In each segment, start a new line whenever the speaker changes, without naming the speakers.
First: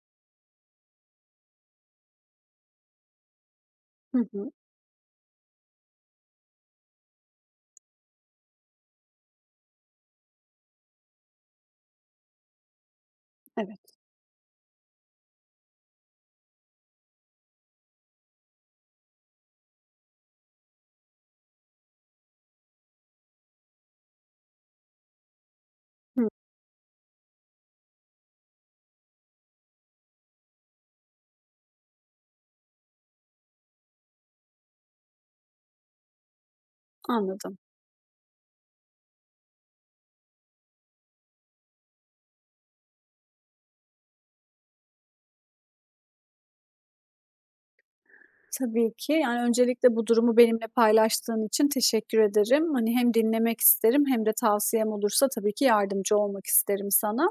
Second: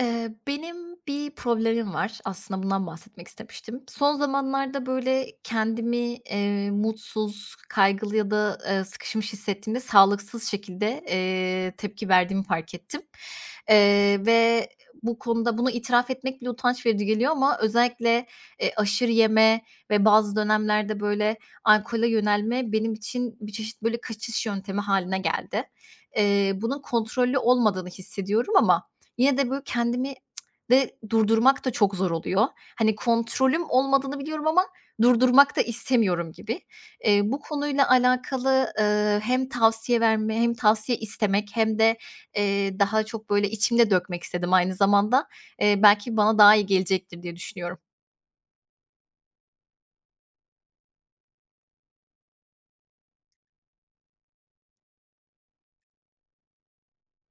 Benim bir problemim var. Aslında bundan bahsetmek istemiştim. Son
Hı hı.
zamanlarda, böyle, kendimi, mutsuz, kaygılı ya da, sıkışmış hissettiğimde sağlıksız şekilde, tepki verdiğimi fark ettim.
Evet.
Ve bu konuda bunu itiraf etmek bile utanç verici geliyor ama özellikle, aşırı yeme ve bazı dönemlerde, böyle, alkole yönelme benim için bir çeşit, böyle, kaçış yöntemi haline geldi.
Hıı,
Bunun kontrollü olmadığını hissediyorum ama yine de, böyle, kendimi durdurmak da çok zor oluyor. Hani, kontrolüm olmadığını biliyorum ama durdurmak da istemiyorum gibi. Bu
anladım.
konuyla alakalı, hem tavsiye verme hem tavsiye istemek hem de, daha çok, böyle, içimde dökmek istedim aynı zamanda. Belki bana daha iyi gelecektir diye düşünüyorum.
Tabii ki. Yani, öncelikle bu durumu benimle paylaştığın için teşekkür ederim. Hani, hem dinlemek isterim hem de tavsiyem olursa tabii ki yardımcı olmak isterim sana.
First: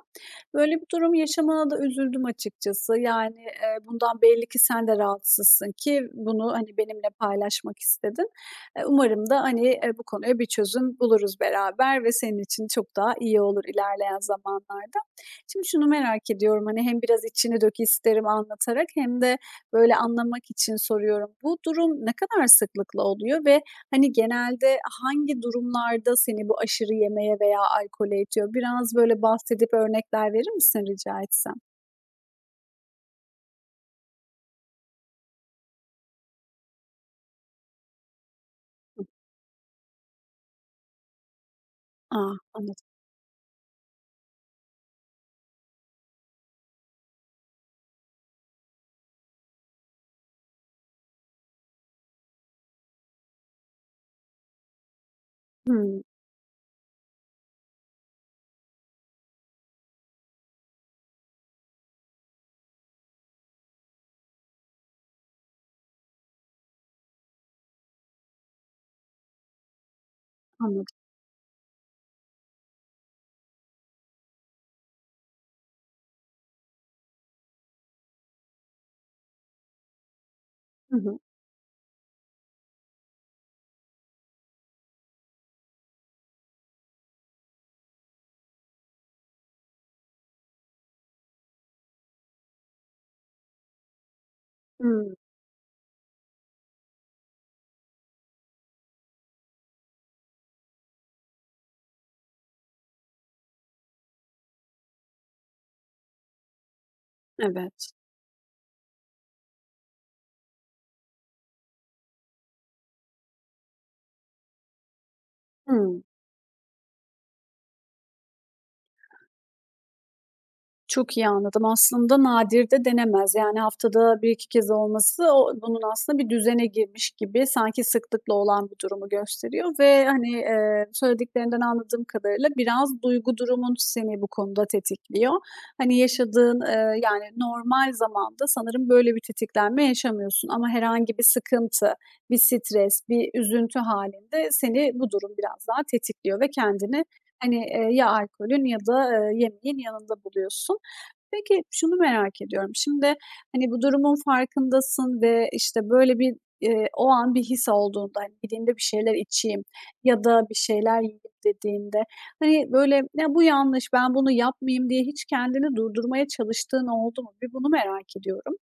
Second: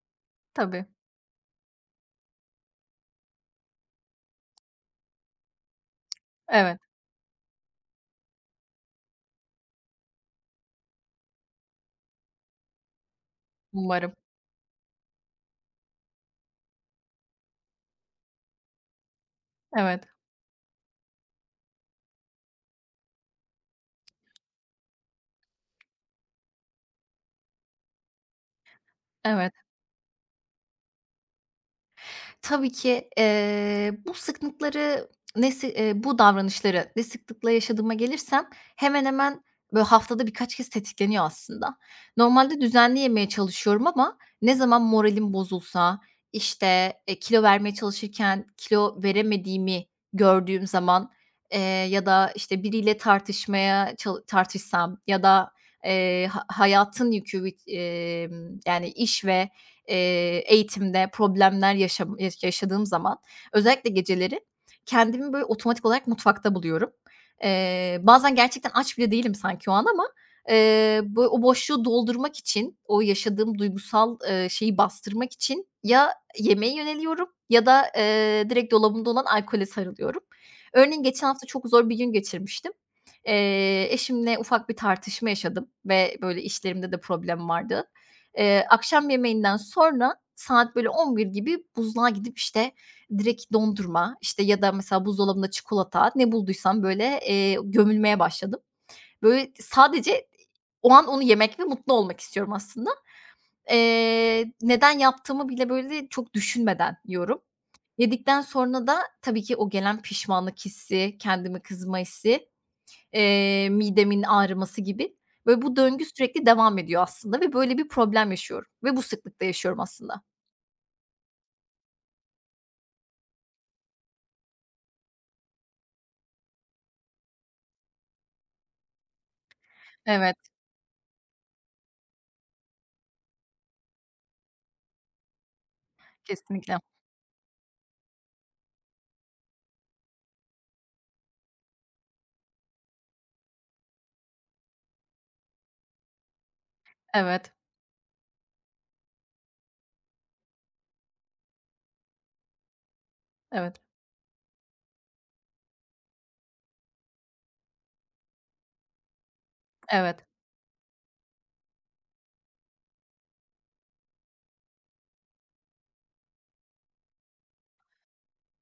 Böyle
Tabii.
bir durum yaşamana da üzüldüm açıkçası. Yani, bundan belli ki sen de rahatsızsın ki bunu, hani,
Evet.
benimle paylaşmak istedin. Umarım da, hani, bu konuya bir çözüm buluruz beraber ve senin için çok daha iyi olur
Umarım.
ilerleyen zamanlarda. Şimdi şunu merak ediyorum, hani, hem biraz içini dök isterim anlatarak hem de, böyle
Evet.
anlamak için soruyorum. Bu durum ne kadar sıklıkla oluyor ve hani genelde hangi durumlarda seni bu aşırı yemeye veya alkole itiyor? Biraz böyle
Evet.
bahsedip örnekler verir misin rica etsem?
Tabii ki, bu sıklıkları ne sı bu davranışları ne sıklıkla yaşadığıma gelirsem hemen
Hı.
hemen böyle haftada birkaç kez tetikleniyor aslında.
A!
Normalde
Anladım.
düzenli yemeye çalışıyorum ama ne zaman moralim bozulsa, işte, kilo vermeye çalışırken kilo veremediğimi gördüğüm zaman, eee, ya da, işte, biriyle tartışmaya çal tartışsam ya da,
Hımm,
ha hayatın yükü, yani iş ve eğitimde problemler yaşam yaş yaşadığım zaman özellikle geceleri kendimi böyle otomatik olarak mutfakta buluyorum. Bazen gerçekten aç bile değilim sanki o an ama,
anladım.
bö o boşluğu doldurmak için, o yaşadığım duygusal, şeyi bastırmak için ya yemeğe yöneliyorum ya da, direkt dolabımda olan alkole sarılıyorum.
Hı
Örneğin
hı.
geçen hafta çok zor bir gün geçirmiştim. Eşimle ufak bir tartışma yaşadım ve böyle işlerimde de problem vardı. Akşam yemeğinden sonra saat böyle 11 gibi buzluğa gidip, işte, direkt dondurma, işte, ya da mesela
Hımm,
buzdolabında çikolata, ne bulduysam böyle, gömülmeye başladım. Böyle sadece o an onu yemek ve mutlu olmak istiyorum aslında. Neden yaptığımı bile böyle çok düşünmeden yiyorum.
evet.
Yedikten sonra da tabii ki o gelen pişmanlık hissi, kendime kızma hissi. Midemin ağrıması gibi. Böyle bu
Hımm.
döngü sürekli devam ediyor aslında ve böyle bir problem yaşıyorum ve bu sıklıkta yaşıyorum aslında.
Çok iyi anladım. Aslında nadir de denemez. Yani haftada bir iki kez olması o bunun aslında bir düzene girmiş gibi sanki sıklıkla olan bir durumu gösteriyor ve, hani,
Evet,
söylediklerinden anladığım kadarıyla biraz duygu durumun seni bu konuda tetikliyor. Hani, yaşadığın,
kesinlikle.
yani normal zamanda sanırım böyle bir tetiklenme yaşamıyorsun ama herhangi bir sıkıntı, bir stres, bir üzüntü halinde seni bu durum biraz daha tetikliyor ve kendini,
Evet,
hani, ya alkolün ya da, yemeğin yanında buluyorsun. Peki, şunu merak ediyorum. Şimdi, hani,
evet,
bu durumun farkındasın ve, işte, böyle bir, o an bir his olduğunda, hani, "Gideyim de bir şeyler içeyim ya
evet,
da bir şeyler yiyeyim." dediğinde, hani, böyle, "Ya, bu yanlış, ben bunu yapmayayım." diye hiç kendini durdurmaya çalıştığın oldu mu? Bir bunu merak ediyorum.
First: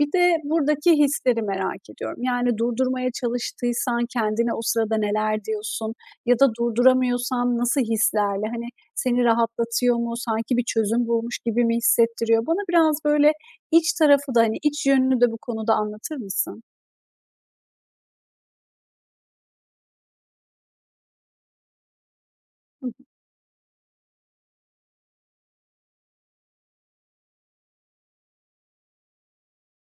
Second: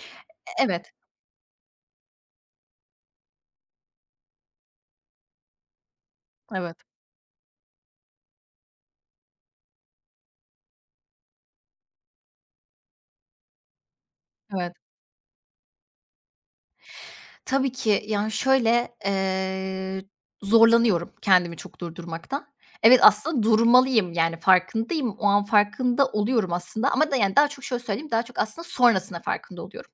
Bir de
evet, evet,
buradaki hisleri merak ediyorum. Yani, durdurmaya çalıştıysan kendine o sırada neler diyorsun ya da
evet,
durduramıyorsan nasıl hislerle? Hani, seni rahatlatıyor mu? Sanki bir çözüm bulmuş gibi mi hissettiriyor? Bana biraz böyle iç tarafı da, hani,
evet.
iç yönünü de bu konuda anlatır mısın?
Tabii ki. Yani, şöyle, zorlanıyorum kendimi çok durdurmaktan.
Hı
Evet,
hı,
aslında durmalıyım, yani, farkındayım. O an farkında oluyorum aslında ama da, yani, daha çok şöyle söyleyeyim, daha çok aslında sonrasında farkında oluyorum.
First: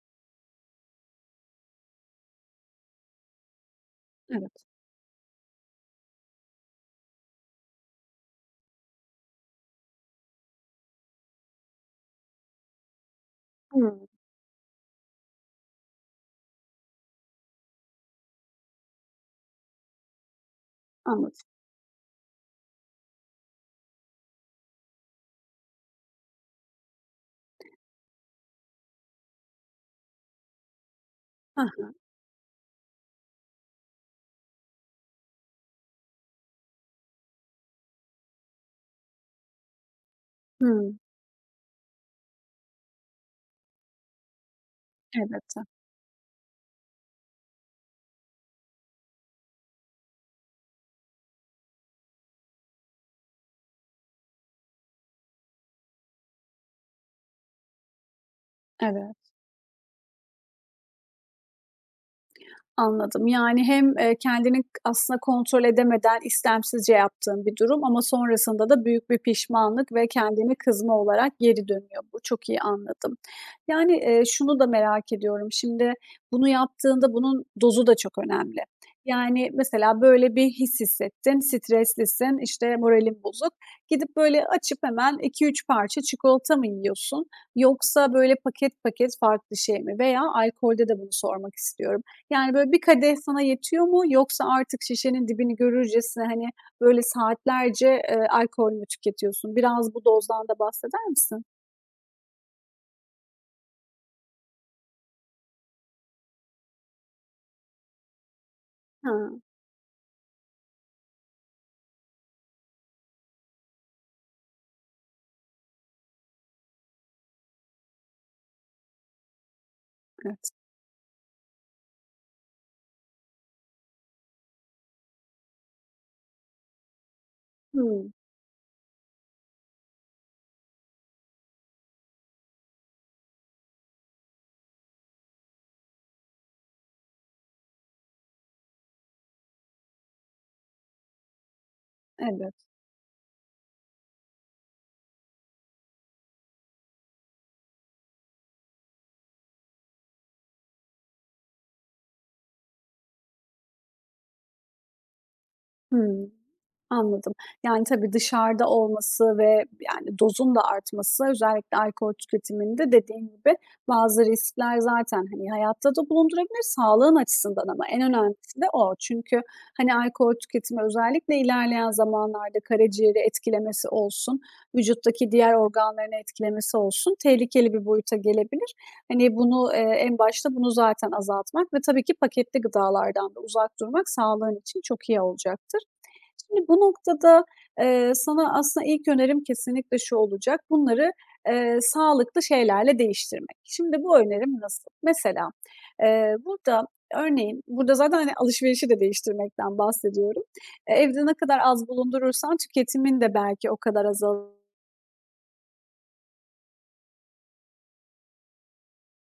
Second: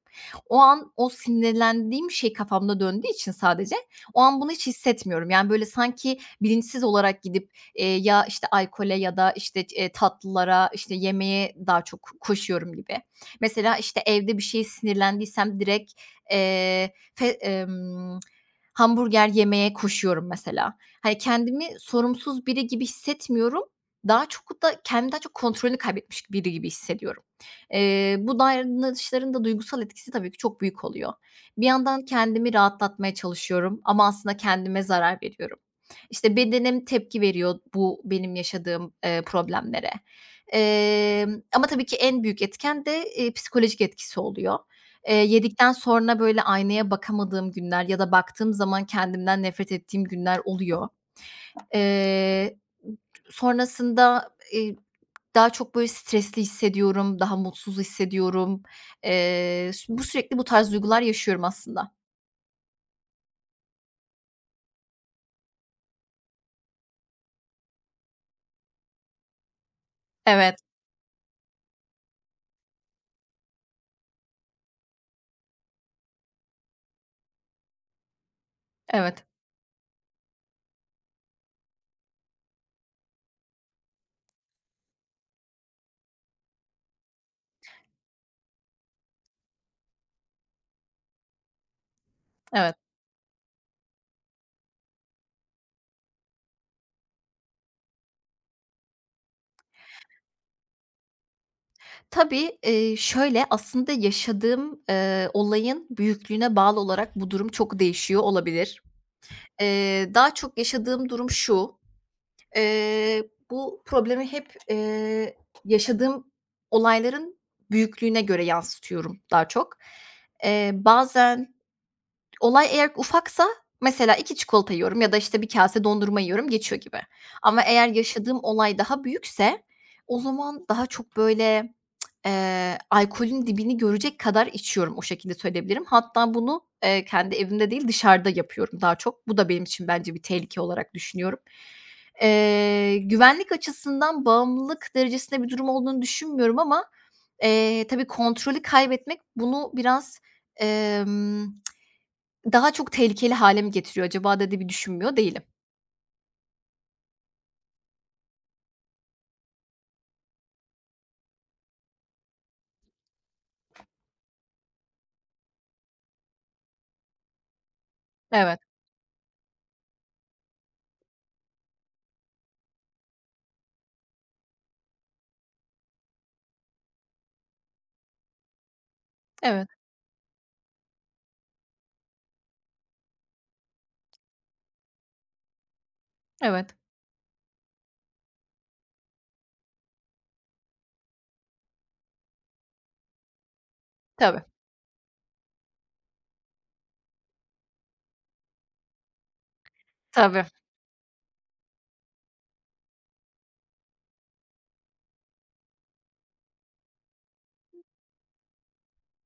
O an o sinirlendiğim şey kafamda döndüğü için sadece o an bunu hiç
evet.
hissetmiyorum. Yani, böyle, sanki bilinçsiz olarak gidip, ya, işte, alkole ya da, işte, tatlılara, işte, yemeğe daha çok koşuyorum gibi. Mesela, işte,
Hımm,
evde bir şeye sinirlendiysem direkt, eee, fe hamburger yemeye koşuyorum mesela. Hani,
anladım.
kendimi sorumsuz biri gibi hissetmiyorum. Daha çok da kendimi daha çok kontrolünü kaybetmiş biri gibi hissediyorum. Bu davranışların da duygusal etkisi tabii ki çok büyük oluyor.
Hı
Bir
hı.
yandan kendimi rahatlatmaya çalışıyorum ama aslında kendime zarar veriyorum. İşte, bedenim tepki veriyor bu benim yaşadığım, problemlere.
Hımm,
Ama tabii ki en büyük etken de, psikolojik etkisi oluyor.
elbette.
Yedikten sonra, böyle, aynaya bakamadığım günler ya da baktığım zaman kendimden nefret ettiğim günler oluyor. Eee, sonrasında, eee, daha çok, böyle, stresli hissediyorum, daha mutsuz hissediyorum.
Evet.
S bu sürekli bu tarz duygular yaşıyorum aslında.
Anladım. Yani hem, kendini k aslında kontrol edemeden istemsizce yaptığın bir durum ama sonrasında da büyük bir pişmanlık ve kendini
Evet,
kızma olarak geri dönüyor bu. Çok iyi anladım. Yani, şunu da merak ediyorum. Şimdi bunu yaptığında bunun dozu da çok önemli.
evet,
Yani, mesela böyle bir his hissettin, streslisin, işte, moralin bozuk. Gidip böyle açıp hemen iki üç parça çikolata mı yiyorsun yoksa böyle paket paket farklı şey mi? Veya alkolde de bunu sormak istiyorum. Yani, böyle,
evet.
bir kadeh sana yetiyor mu yoksa artık şişenin dibini görürcesine, hani, böyle, saatlerce, alkol mü tüketiyorsun? Biraz bu dozdan da bahseder misin?
Tabii, şöyle, aslında yaşadığım, olayın büyüklüğüne bağlı olarak bu durum çok değişiyor olabilir.
Ha,
Daha çok yaşadığım durum şu: bu problemi hep, yaşadığım olayların büyüklüğüne göre yansıtıyorum daha çok.
evet.
Bazen olay eğer ufaksa mesela 2 çikolata yiyorum ya da, işte, bir kase dondurma yiyorum, geçiyor gibi. Ama eğer
Hımm.
yaşadığım olay daha büyükse o zaman daha çok, böyle, alkolün dibini görecek kadar içiyorum. O şekilde söyleyebilirim. Hatta bunu, kendi evimde değil dışarıda yapıyorum daha çok. Bu da benim için bence bir tehlike olarak düşünüyorum.
Evet.
Güvenlik açısından bağımlılık derecesinde bir durum olduğunu düşünmüyorum ama, tabii kontrolü kaybetmek bunu biraz, emm daha çok tehlikeli hâle mi getiriyor acaba da diye bir düşünmüyor değilim.
Hımm. Anladım. Yani, tabii dışarıda olması ve, yani, dozun da artması özellikle alkol tüketiminde dediğin gibi bazı riskler zaten, hani, hayatta da bulundurabilir sağlığın açısından ama en
Evet,
önemlisi de o. Çünkü, hani, alkol tüketimi özellikle ilerleyen zamanlarda karaciğeri etkilemesi olsun, vücuttaki diğer organlarını etkilemesi olsun tehlikeli bir boyuta gelebilir. Hani,
evet,
bunu, en başta bunu zaten azaltmak ve tabii ki paketli gıdalardan da uzak durmak sağlığın için çok iyi olacaktır. Şimdi
evet.
bu noktada, sana aslında ilk önerim kesinlikle şu olacak: bunları, sağlıklı şeylerle değiştirmek. Şimdi bu
Tabii,
önerim nasıl? Mesela, burada örneğin, burada zaten, hani, alışverişi de değiştirmekten bahsediyorum.
tabii,
E, evde ne kadar az bulundurursan tüketimin de belki o kadar azalır.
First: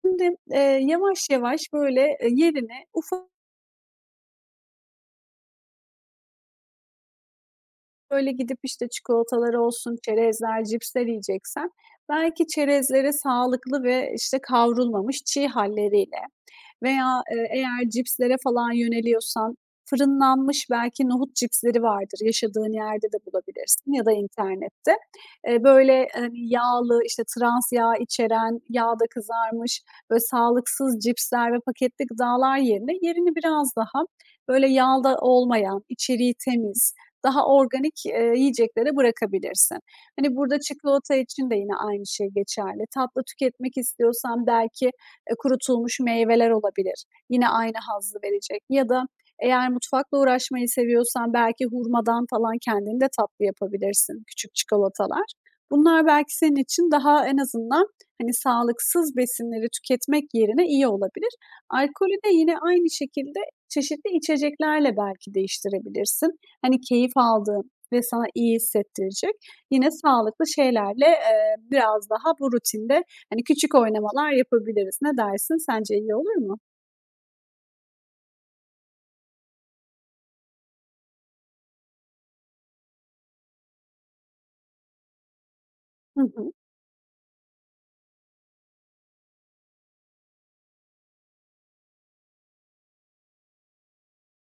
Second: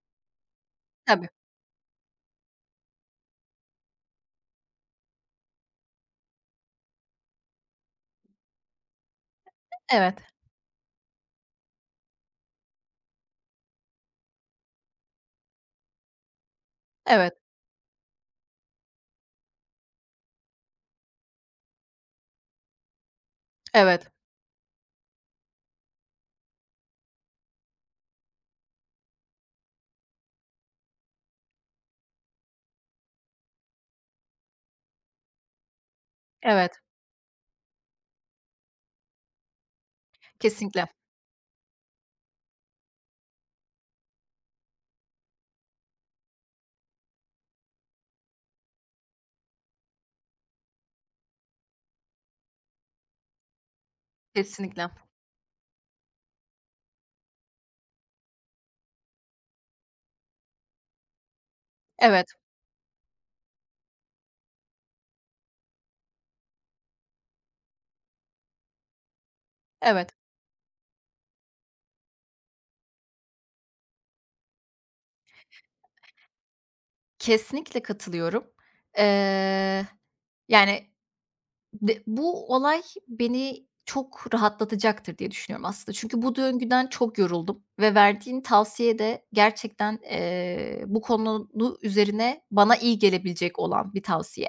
Şimdi, yavaş
tabii.
yavaş böyle, yerine ufak. Böyle gidip, işte, çikolatalar olsun,
Evet,
çerezler, cipsler yiyeceksen belki çerezleri sağlıklı ve, işte, kavrulmamış çiğ halleriyle veya,
evet,
eğer cipslere falan yöneliyorsan fırınlanmış belki nohut cipsleri vardır. Yaşadığın yerde de bulabilirsin ya
evet,
da internette. Böyle, hani, yağlı, işte, trans yağ içeren, yağda kızarmış, böyle sağlıksız cipsler ve paketli gıdalar yerine yerini biraz daha böyle yağda olmayan, içeriği
evet.
temiz, daha organik, yiyeceklere bırakabilirsin. Hani, burada
Kesinlikle,
çikolata için de yine aynı şey geçerli. Tatlı tüketmek istiyorsan belki e, kurutulmuş meyveler olabilir. Yine aynı hazzı verecek ya da eğer mutfakla uğraşmayı seviyorsan belki hurmadan falan kendin de tatlı yapabilirsin, küçük
kesinlikle.
çikolatalar. Bunlar belki senin için daha en azından, hani, sağlıksız besinleri tüketmek yerine iyi olabilir. Alkolü
Evet,
de yine aynı şekilde çeşitli içeceklerle belki değiştirebilirsin. Hani, keyif aldığın ve sana iyi hissettirecek yine
evet.
sağlıklı şeylerle, biraz daha bu rutinde. Hani, küçük oynamalar yapabiliriz. Ne dersin? Sence iyi olur mu?
Kesinlikle katılıyorum. Eee, Yani de bu olay beni çok rahatlatacaktır diye düşünüyorum aslında.
Hı
Çünkü bu
hı.
döngüden çok yoruldum ve verdiğin tavsiye de gerçekten, bu konu üzerine bana iyi gelebilecek olan bir tavsiye.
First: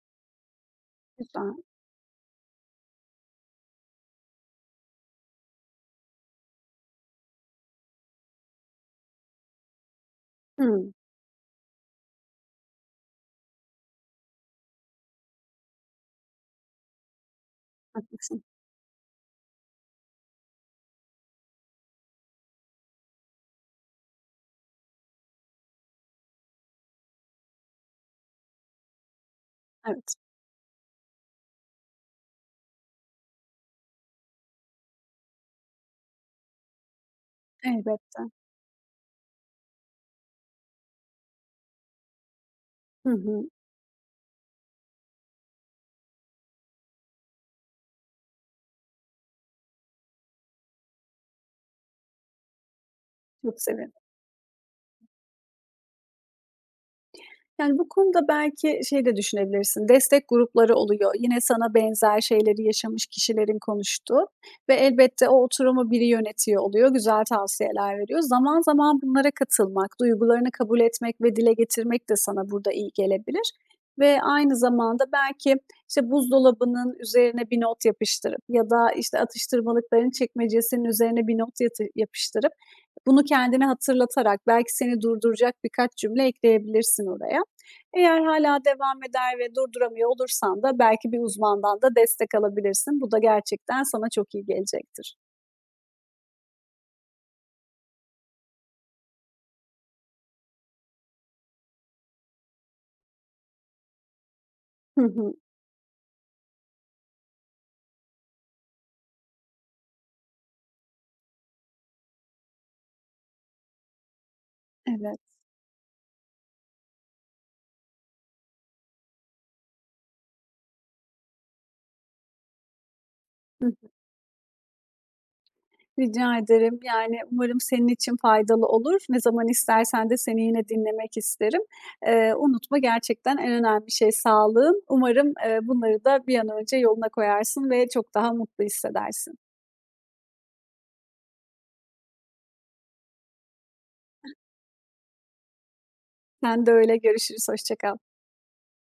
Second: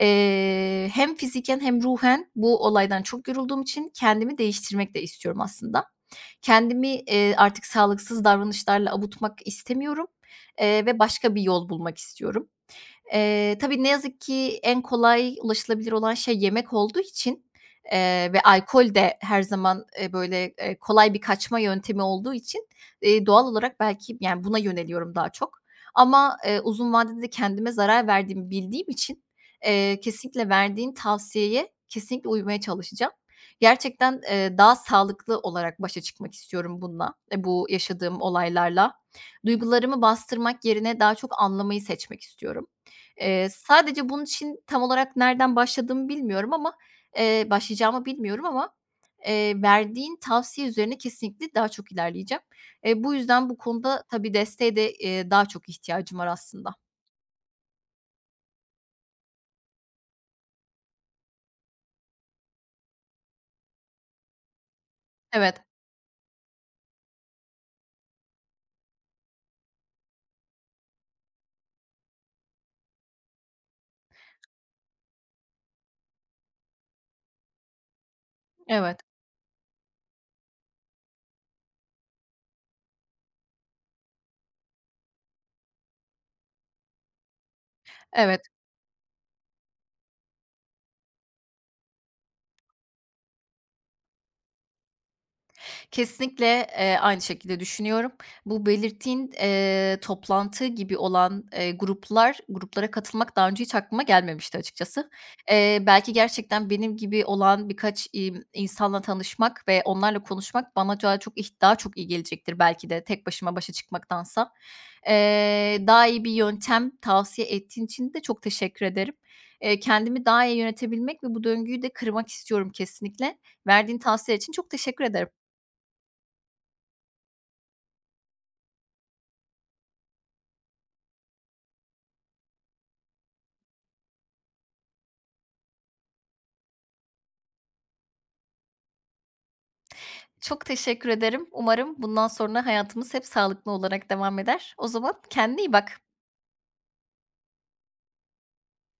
Hem
Güzel.
fiziken hem ruhen bu olaydan çok yorulduğum için kendimi değiştirmek de istiyorum aslında. Kendimi, artık sağlıksız davranışlarla avutmak istemiyorum,
Hımm.
ve başka bir yol bulmak istiyorum. Tabii ne yazık ki en kolay ulaşılabilir olan şey yemek olduğu için, ve
Haklısın.
alkol de her zaman, böyle, kolay bir kaçma yöntemi olduğu için, doğal olarak belki, yani, buna yöneliyorum daha çok. Ama, uzun vadede de kendime zarar verdiğimi bildiğim için,
Evet,
kesinlikle verdiğin tavsiyeye kesinlikle uymaya çalışacağım. Gerçekten, daha sağlıklı olarak başa çıkmak istiyorum bununla, bu yaşadığım
elbette.
olaylarla. Duygularımı bastırmak yerine daha çok anlamayı seçmek istiyorum.
Hı hı.
Sadece bunun için tam olarak nereden başladığımı bilmiyorum ama, başlayacağımı bilmiyorum ama, verdiğin tavsiye üzerine kesinlikle daha çok ilerleyeceğim. Bu yüzden bu
Çok sevinirim.
konuda tabii desteğe de, daha çok ihtiyacım var aslında.
Yani, bu konuda belki şey de düşünebilirsin, destek grupları oluyor. Yine sana benzer şeyleri yaşamış kişilerin konuştuğu ve elbette o
Evet,
oturumu biri yönetiyor oluyor, güzel tavsiyeler veriyor. Zaman zaman bunlara katılmak, duygularını kabul etmek ve dile getirmek de sana burada iyi gelebilir ve aynı zamanda belki, işte, buzdolabının üzerine bir not yapıştırıp ya da,
evet,
işte, atıştırmalıkların çekmecesinin üzerine bir not yatı yapıştırıp bunu kendine hatırlatarak belki seni durduracak birkaç cümle ekleyebilirsin oraya. Eğer
evet.
hala devam eder ve durduramıyor olursan da belki bir uzmandan da destek alabilirsin. Bu da gerçekten sana çok iyi gelecektir.
Kesinlikle, aynı şekilde düşünüyorum. Bu belirttiğin, toplantı gibi olan, gruplara katılmak daha önce hiç aklıma gelmemişti
Hı
açıkçası.
hı.
Belki gerçekten benim gibi olan birkaç, insanla tanışmak ve onlarla konuşmak bana daha çok iyi gelecektir belki de tek başıma başa çıkmaktansa.
Evet.
Daha iyi bir yöntem tavsiye ettiğin için de çok teşekkür ederim. Kendimi daha iyi yönetebilmek ve bu döngüyü de kırmak istiyorum kesinlikle.
Hı.
Verdiğin tavsiyeler için çok teşekkür ederim.
Rica ederim. Yani umarım senin için faydalı olur. Ne zaman istersen de seni yine dinlemek isterim. Unutma gerçekten en önemli şey sağlığın. Umarım, bunları da bir an önce yoluna koyarsın ve çok daha mutlu hissedersin.
Çok teşekkür ederim. Umarım bundan sonra hayatımız hep sağlıklı olarak devam eder. O zaman kendine iyi bak.
Sen de öyle. Görüşürüz. Hoşça kal.